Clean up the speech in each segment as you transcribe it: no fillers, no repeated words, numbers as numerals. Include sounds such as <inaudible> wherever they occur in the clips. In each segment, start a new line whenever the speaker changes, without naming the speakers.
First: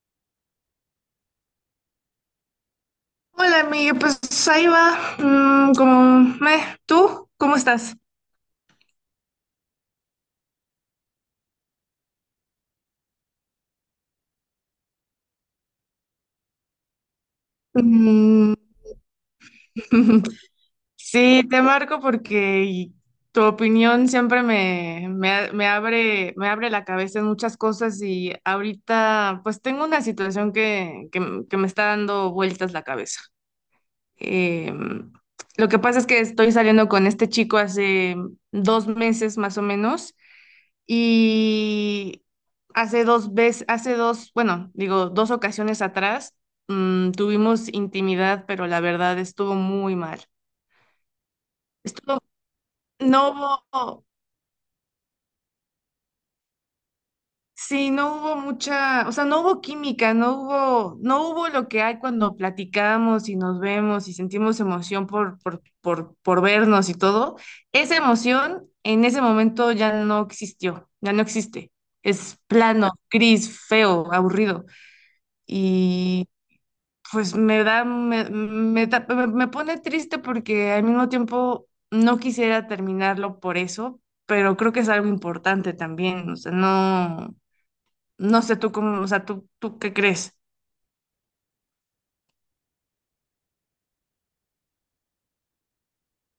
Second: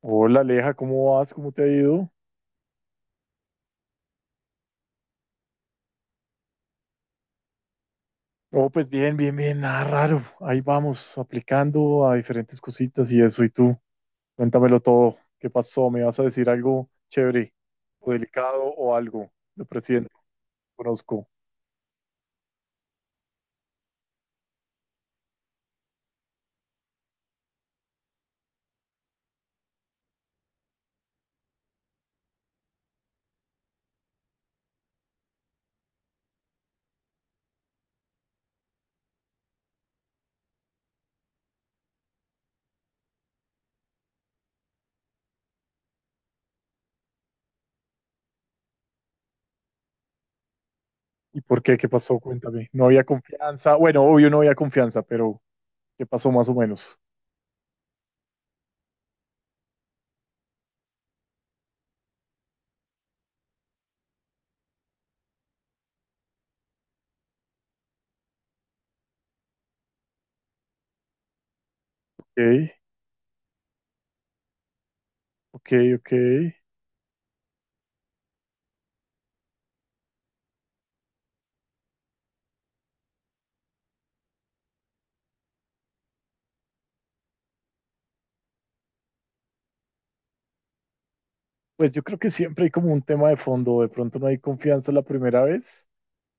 Hola Aleja, ¿cómo vas? ¿Cómo te ha ido?
Hola, amiga, pues ahí va. Como, meh. ¿Tú cómo estás?
Oh, pues bien, bien, bien, nada raro. Ahí vamos, aplicando a diferentes cositas y eso. ¿Y tú? Cuéntamelo todo. ¿Qué pasó? ¿Me vas a decir algo chévere o
Mm.
delicado o algo del presidente que
<laughs>
conozco?
Sí, te marco porque tu opinión siempre me abre, me abre la cabeza en muchas cosas y ahorita pues tengo una situación que me está dando vueltas la cabeza. Eh, lo que pasa es que estoy saliendo con este chico hace dos meses más o menos. Y hace dos veces, hace dos, bueno, digo, dos ocasiones atrás, tuvimos intimidad, pero la verdad estuvo muy mal.
¿Y por qué? ¿Qué pasó?
Estuvo,
Cuéntame. No había
no
confianza. Bueno,
hubo,
obvio no había confianza, pero ¿qué pasó más o menos?
sí, no hubo mucha, o sea, no hubo química, no hubo, no hubo lo que hay cuando platicamos y nos vemos y sentimos emoción por vernos y todo. Esa emoción en ese momento ya no existió, ya no existe. Es
Ok,
plano, gris, feo, aburrido.
ok, ok.
Pues me da, me pone triste porque al mismo tiempo no quisiera terminarlo por eso, pero creo que es algo importante también, o sea, no, no sé tú cómo, o sea, tú qué crees.
Pues yo creo que siempre hay como un tema de fondo. De pronto no hay confianza la primera vez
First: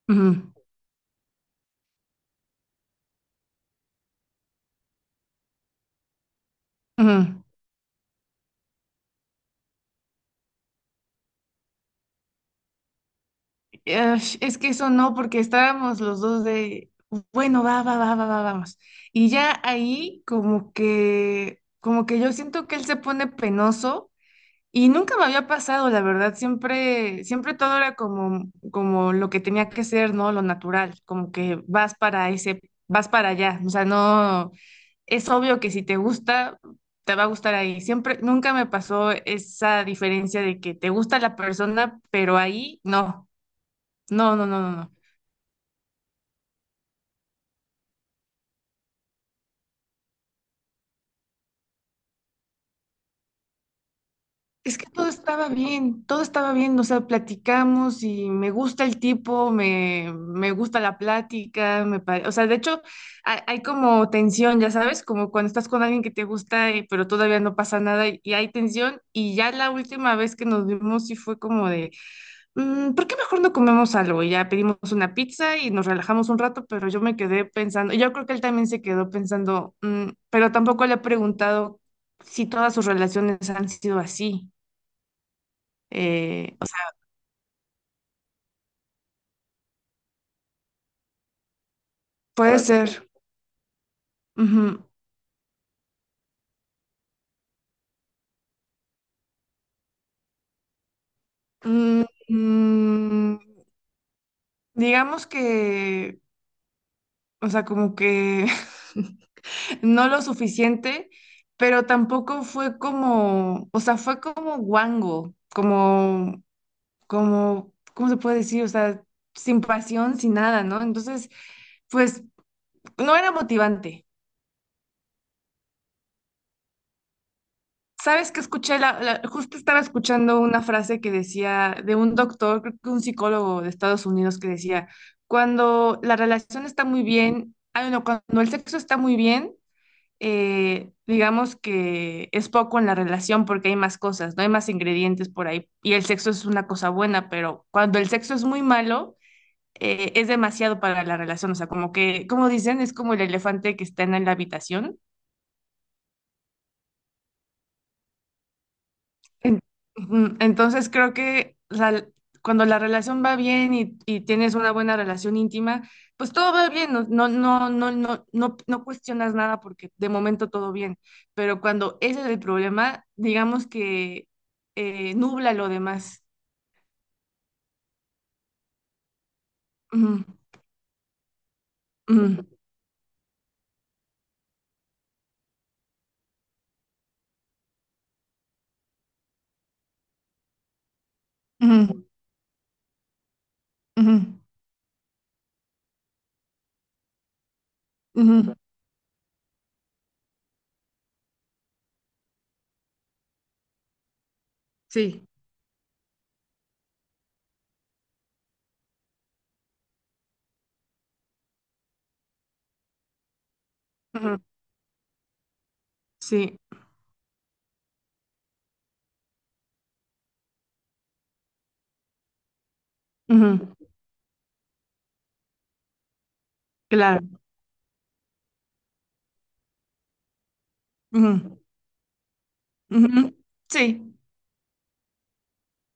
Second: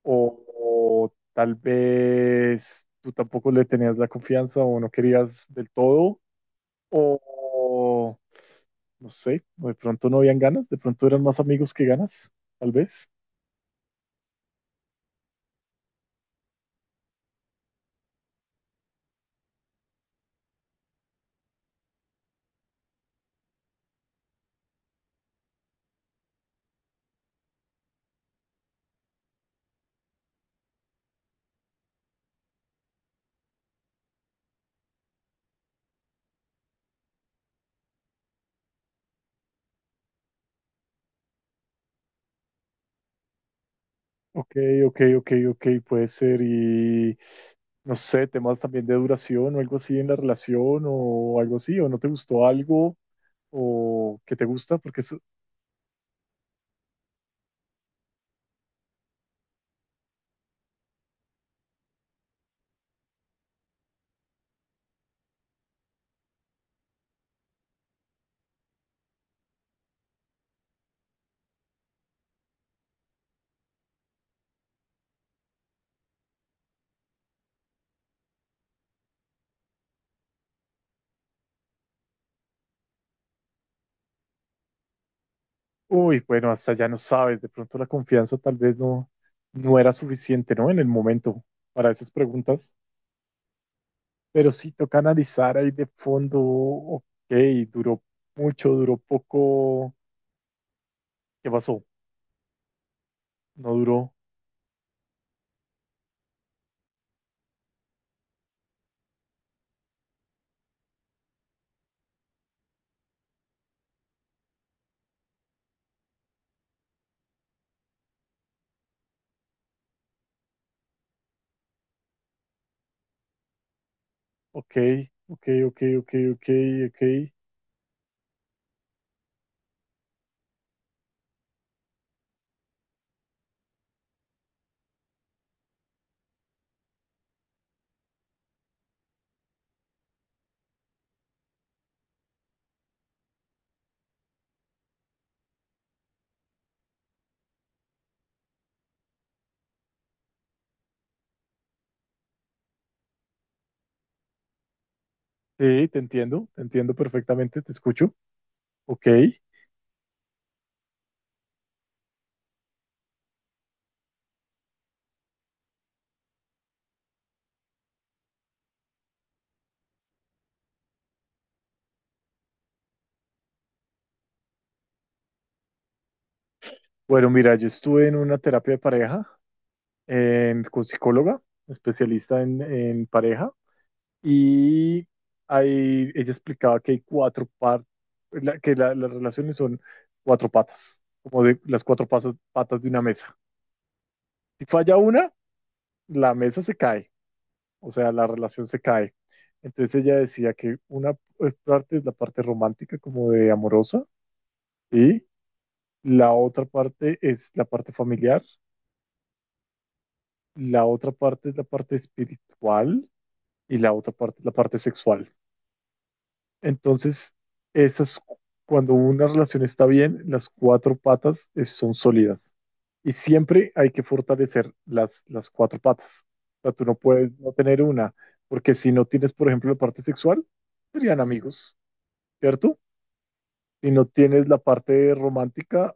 o,
Ujú,
o tal vez tú tampoco le tenías la confianza o no querías del todo, o,
ujú.
o no sé, o de pronto no habían ganas, de pronto eran más amigos que ganas, tal vez.
Ash, es que eso no, porque estábamos los dos de, bueno, vamos. Y ya ahí como que yo siento que él se pone penoso. Y nunca me había pasado, la verdad, siempre todo era como, como lo que tenía que ser, ¿no? Lo natural, como que vas para ese, vas para allá. O sea, no, es obvio que si te gusta, te va a gustar ahí. Siempre, nunca me pasó esa diferencia de que te gusta la persona, pero ahí no. No, no,
Ok,
no, no, no.
ok, ok, ok, puede ser. Y no sé, temas también de duración o algo así en la relación o algo así, o no te gustó algo o que te gusta,
Es que
porque es-
todo estaba bien, o sea, platicamos y me gusta el tipo, me gusta la plática, o sea, de hecho, hay como tensión, ya sabes, como cuando estás con alguien que te gusta, pero todavía no pasa nada y hay tensión, y ya la última vez que nos vimos sí fue como de, "Mm, ¿por qué mejor no comemos algo?". Y ya pedimos una pizza y nos relajamos un rato, pero yo me quedé pensando, y yo creo que él también se quedó pensando, "Mm", pero tampoco le he preguntado si todas sus relaciones han sido así.
Uy, bueno,
O
hasta ya
sea,
no sabes, de pronto la confianza tal vez no, no era suficiente, ¿no? En el momento para esas
puede
preguntas,
ser.
pero sí
Ujú.
toca analizar ahí de fondo, ok, duró mucho, duró poco, ¿qué pasó?
Mm, mm,
No duró,
digamos que, o sea, como que <laughs> no lo suficiente, pero tampoco fue como, o sea, fue como guango, como, como, ¿cómo se puede decir? O sea, sin pasión, sin nada, ¿no? Entonces, pues no era motivante.
ok, ok, ok, ok, ok, ok.
¿Sabes que escuché? Justo estaba escuchando una frase que decía de un doctor, creo que un psicólogo de Estados Unidos, que decía, cuando la relación está muy bien, ah, no, cuando el sexo está muy bien, digamos que es poco en la relación porque hay más cosas, no hay más ingredientes por ahí. Y el sexo es una cosa buena, pero cuando el sexo es muy malo, es demasiado para la relación. O sea, como que, como dicen, es como el elefante que está en la habitación.
Sí, te entiendo perfectamente, te escucho, ok.
En- ujú. Entonces creo que cuando la relación va bien y tienes una buena relación íntima, pues todo va bien, no cuestionas nada porque de momento todo bien. Pero cuando ese es el problema, digamos que nubla lo demás.
Bueno, mira, yo estuve en una terapia de pareja
Ujú,
en- con psicóloga, especialista
ujú,
en pareja. Y ahí ella explicaba que hay cuatro partes, que la- las relaciones son cuatro patas, como de las
ujú,
cuatro pasas- patas de una mesa.
ujú,
Si falla una, la mesa se cae, o sea, la
ujú.
relación se cae. Entonces ella decía que una parte es la parte romántica, como de amorosa, y
Sí,
la otra parte es la parte familiar, la otra parte es la parte espiritual y la otra
ujú,
parte es la parte sexual.
sí,
Entonces, esas, cuando una relación está bien, las cuatro patas es- son sólidas. Y siempre
ujú,
hay que fortalecer las cuatro patas. O sea, tú no
claro.
puedes no tener una, porque si no tienes, por ejemplo, la parte sexual, serían
Ujú,
amigos, ¿cierto?
ujú.
Si no
Sí,
tienes la parte romántica,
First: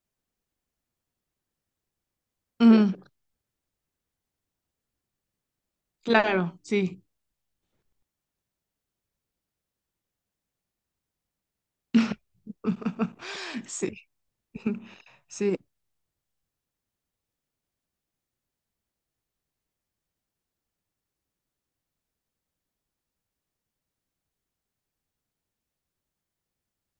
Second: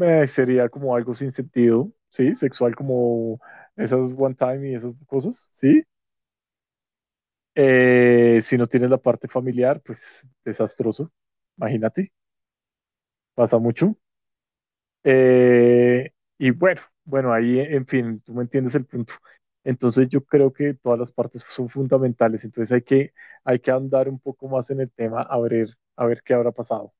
sería como algo sin sentido, ¿sí? Sexual
ujú,
como esas one time y esas cosas, ¿sí?
claro, sí.
Si no tienes la parte familiar, pues desastroso, imagínate. Pasa
<laughs> Sí.
mucho.
<laughs> Sí,
Y bueno, bueno, ahí, en fin, tú me entiendes el punto. Entonces yo creo que todas las partes son fundamentales, entonces hay que andar un poco más en el tema a ver qué habrá pasado.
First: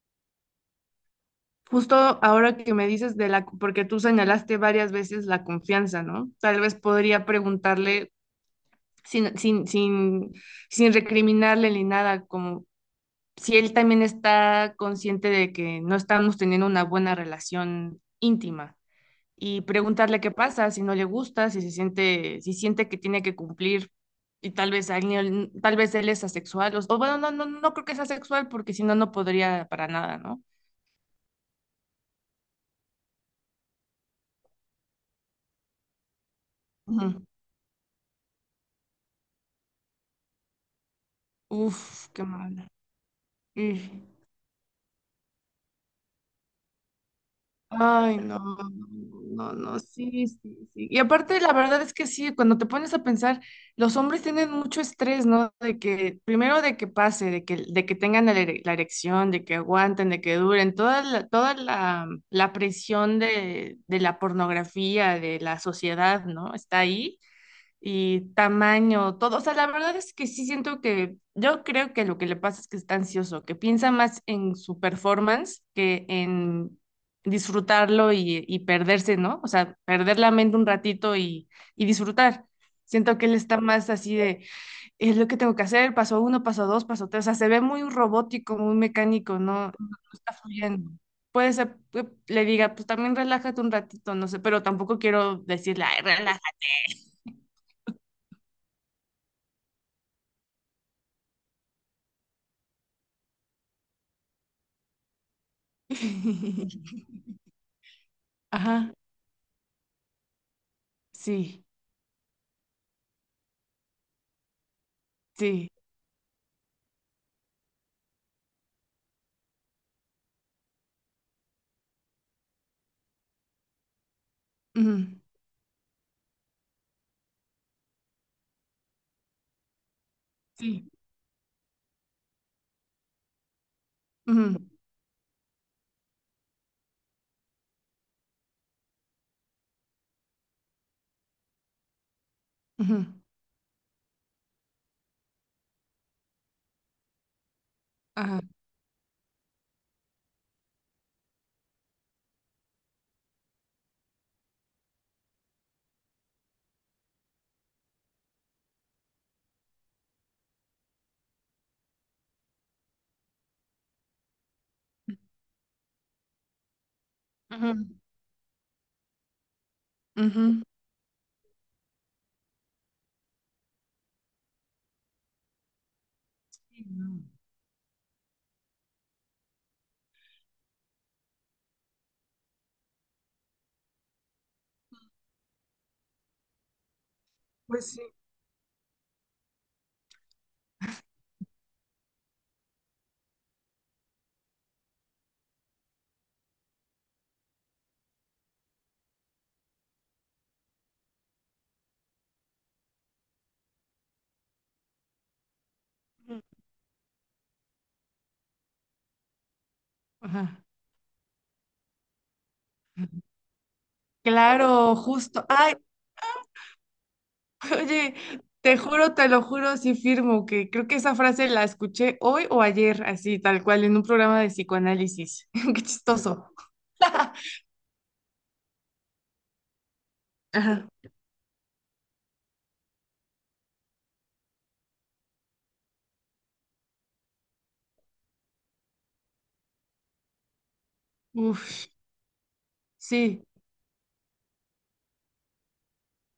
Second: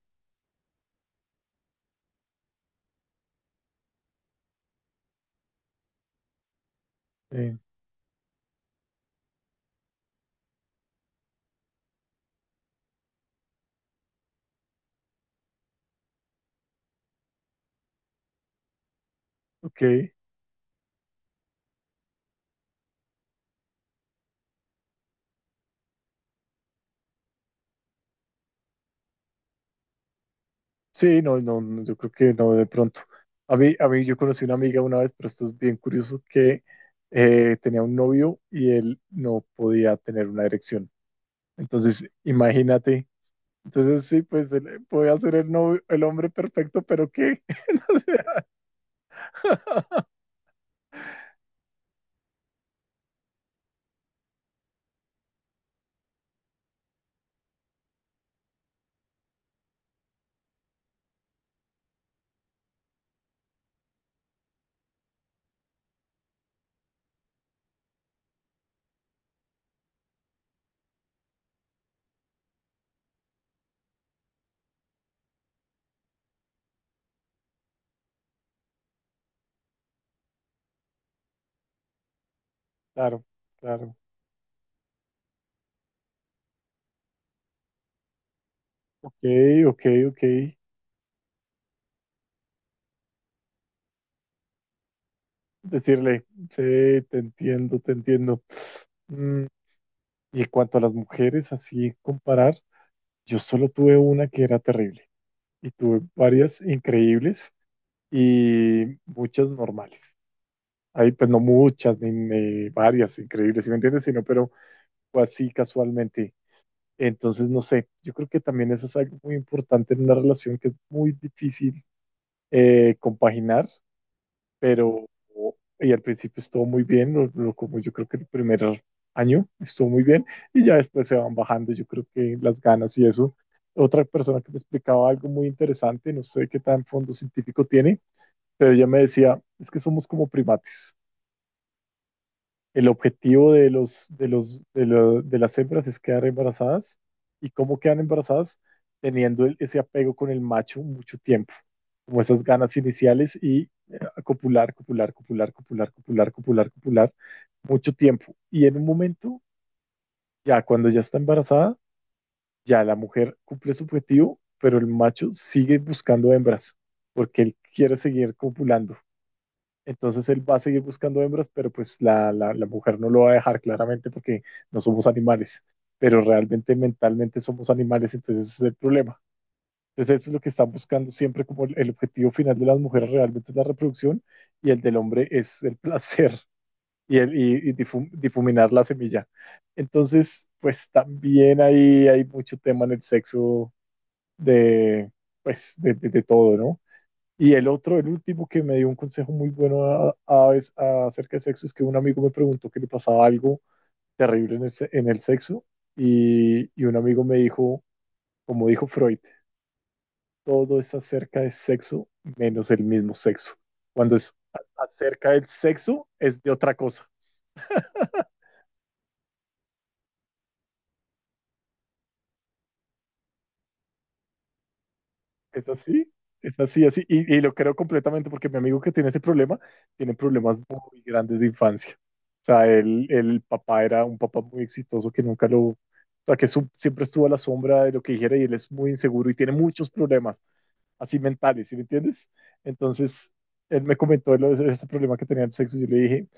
justo ahora que me dices de la, porque tú señalaste varias veces la confianza, ¿no? Tal vez podría
Eh,
preguntarle sin, sin, sin, sin recriminarle ni nada, como si él también está consciente de que no estamos teniendo una buena relación íntima y
ok,
preguntarle qué pasa, si no le gusta, si se siente, si siente que tiene que cumplir y tal vez él es asexual o bueno, no, no, no creo que sea asexual porque si no, no podría para nada,
sí, no, no, no, yo creo que no de pronto. A mí yo conocí una amiga una vez, pero esto es bien curioso, que
¿no?
tenía un novio y él no podía tener una erección. Entonces,
Uf, qué mal.
imagínate.
Y-
Entonces sí, pues él podía ser el, novio- el hombre perfecto, pero ¿qué? <laughs> No sé.
ay, no, no, no, sí, sí, sí. Y aparte, la verdad es que sí, cuando te pones a pensar, los hombres tienen mucho estrés, ¿no? De que, primero de que pase, de que tengan la erección, de que aguanten, de que duren, toda la, la presión de la pornografía, de la sociedad, ¿no? Está ahí. Y tamaño, todo. O sea, la verdad es que sí siento que yo creo que lo que le pasa es que está ansioso, que piensa más en su performance que en disfrutarlo y perderse, ¿no? O sea, perder la mente un ratito y disfrutar. Siento
Claro,
que él está más
claro.
así de, es lo que tengo que hacer, paso uno, paso dos, paso tres. O sea, se ve muy robótico, muy
Ok,
mecánico, no,
ok,
no
ok.
está fluyendo. Puede ser, que le diga, pues también relájate un ratito, no sé, pero tampoco quiero decirle, ay,
Decirle, sí,
relájate.
te entiendo, te entiendo. Mm, y en cuanto a las mujeres, así comparar, yo solo tuve una que era terrible y tuve varias
<laughs>
increíbles y
Ajá,
muchas normales. Ahí pues no
sí,
muchas, ni, ni varias increíbles, ¿si me entiendes? Sino, pero fue así
sí,
casualmente. Entonces, no sé, yo creo que también eso es algo muy importante en una relación que es muy difícil compaginar, pero
ujú,
y al principio estuvo muy bien, lo- como yo creo que el primer año estuvo muy bien, y ya
sí,
después se van bajando, yo creo que las ganas y eso. Otra persona que me
ujú,
explicaba algo muy interesante, no sé qué tan fondo científico tiene, pero ella me decía, es que somos como primates. El
ujú,
objetivo de los, de los, de lo- de las hembras es quedar embarazadas. ¿Y cómo quedan
ajá,
embarazadas? Teniendo el- ese apego con el macho mucho tiempo, como esas ganas iniciales y copular, copular, copular, copular, copular, copular, copular, mucho tiempo. Y en un momento, ya cuando ya está embarazada, ya la mujer cumple su objetivo, pero el macho sigue buscando hembras, porque él quiere
ujú,
seguir copulando. Entonces él va a
ujú.
seguir buscando hembras, pero pues la mujer no lo va a dejar claramente porque no somos animales, pero realmente
Sí, no.
mentalmente somos animales, entonces ese es el problema. Entonces eso es lo que están buscando siempre como el objetivo final de las mujeres realmente es la reproducción y el del hombre es el <laughs> placer y, el, y
Pues sí.
difum- difuminar la semilla. Entonces, pues también ahí hay mucho tema en el sexo de, pues, de todo, ¿no? Y el otro, el último que me dio un consejo muy bueno a- vez- a- acerca de sexo es que un amigo me preguntó que le pasaba algo terrible en el, se- en el sexo
Ujú.
y un amigo me dijo, como dijo Freud,
Ajá.
todo es acerca de sexo menos el mismo sexo. Cuando es a-
Claro,
acerca
justo.
del
Ay,
sexo es de otra cosa.
<laughs> oye, te juro, te lo juro, sí firmo que creo que esa frase la escuché hoy o ayer, así, tal cual, en un programa de psicoanálisis.
Es
<laughs> Qué
así,
chistoso.
es así, así. Y lo
<laughs>
creo completamente porque mi amigo que tiene ese problema tiene problemas
Ajá.
muy grandes de infancia. O sea, él, el papá era un papá muy exitoso que nunca lo, o sea, que su- siempre estuvo a la sombra de lo que dijera y él es muy inseguro y tiene muchos problemas, así mentales, ¿sí me
Uf,
entiendes? Entonces,
sí.
él me comentó lo de ese problema que tenía el sexo y yo le dije,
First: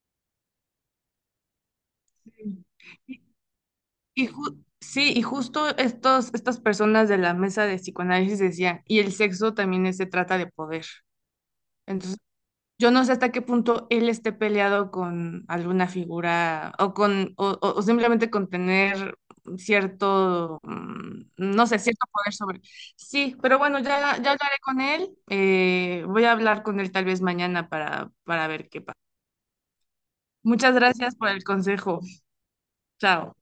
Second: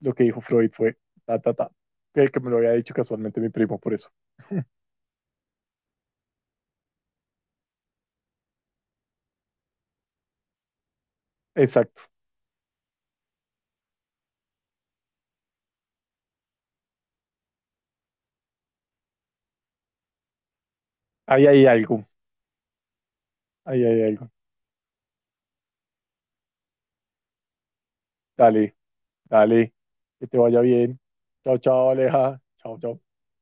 lo que dijo Freud fue, ta, ta, ta, que me lo
Sí.
había dicho casualmente mi primo, por eso.
Sí, y justo estos, estas personas de la mesa de psicoanálisis decían, y el sexo también se trata de poder.
Exacto,
Entonces, yo no sé hasta qué punto él esté peleado con alguna figura o con o, o simplemente con tener cierto,
ahí hay
no sé, cierto
algo,
poder sobre. Sí, pero bueno,
ahí
ya,
hay algo.
ya hablaré con él. Voy a hablar con él tal vez mañana para ver
Dale.
qué pasa.
Dale, que te vaya
Muchas
bien.
gracias por el
Chao, chao,
consejo.
Aleja. Chao, chao.
Chao.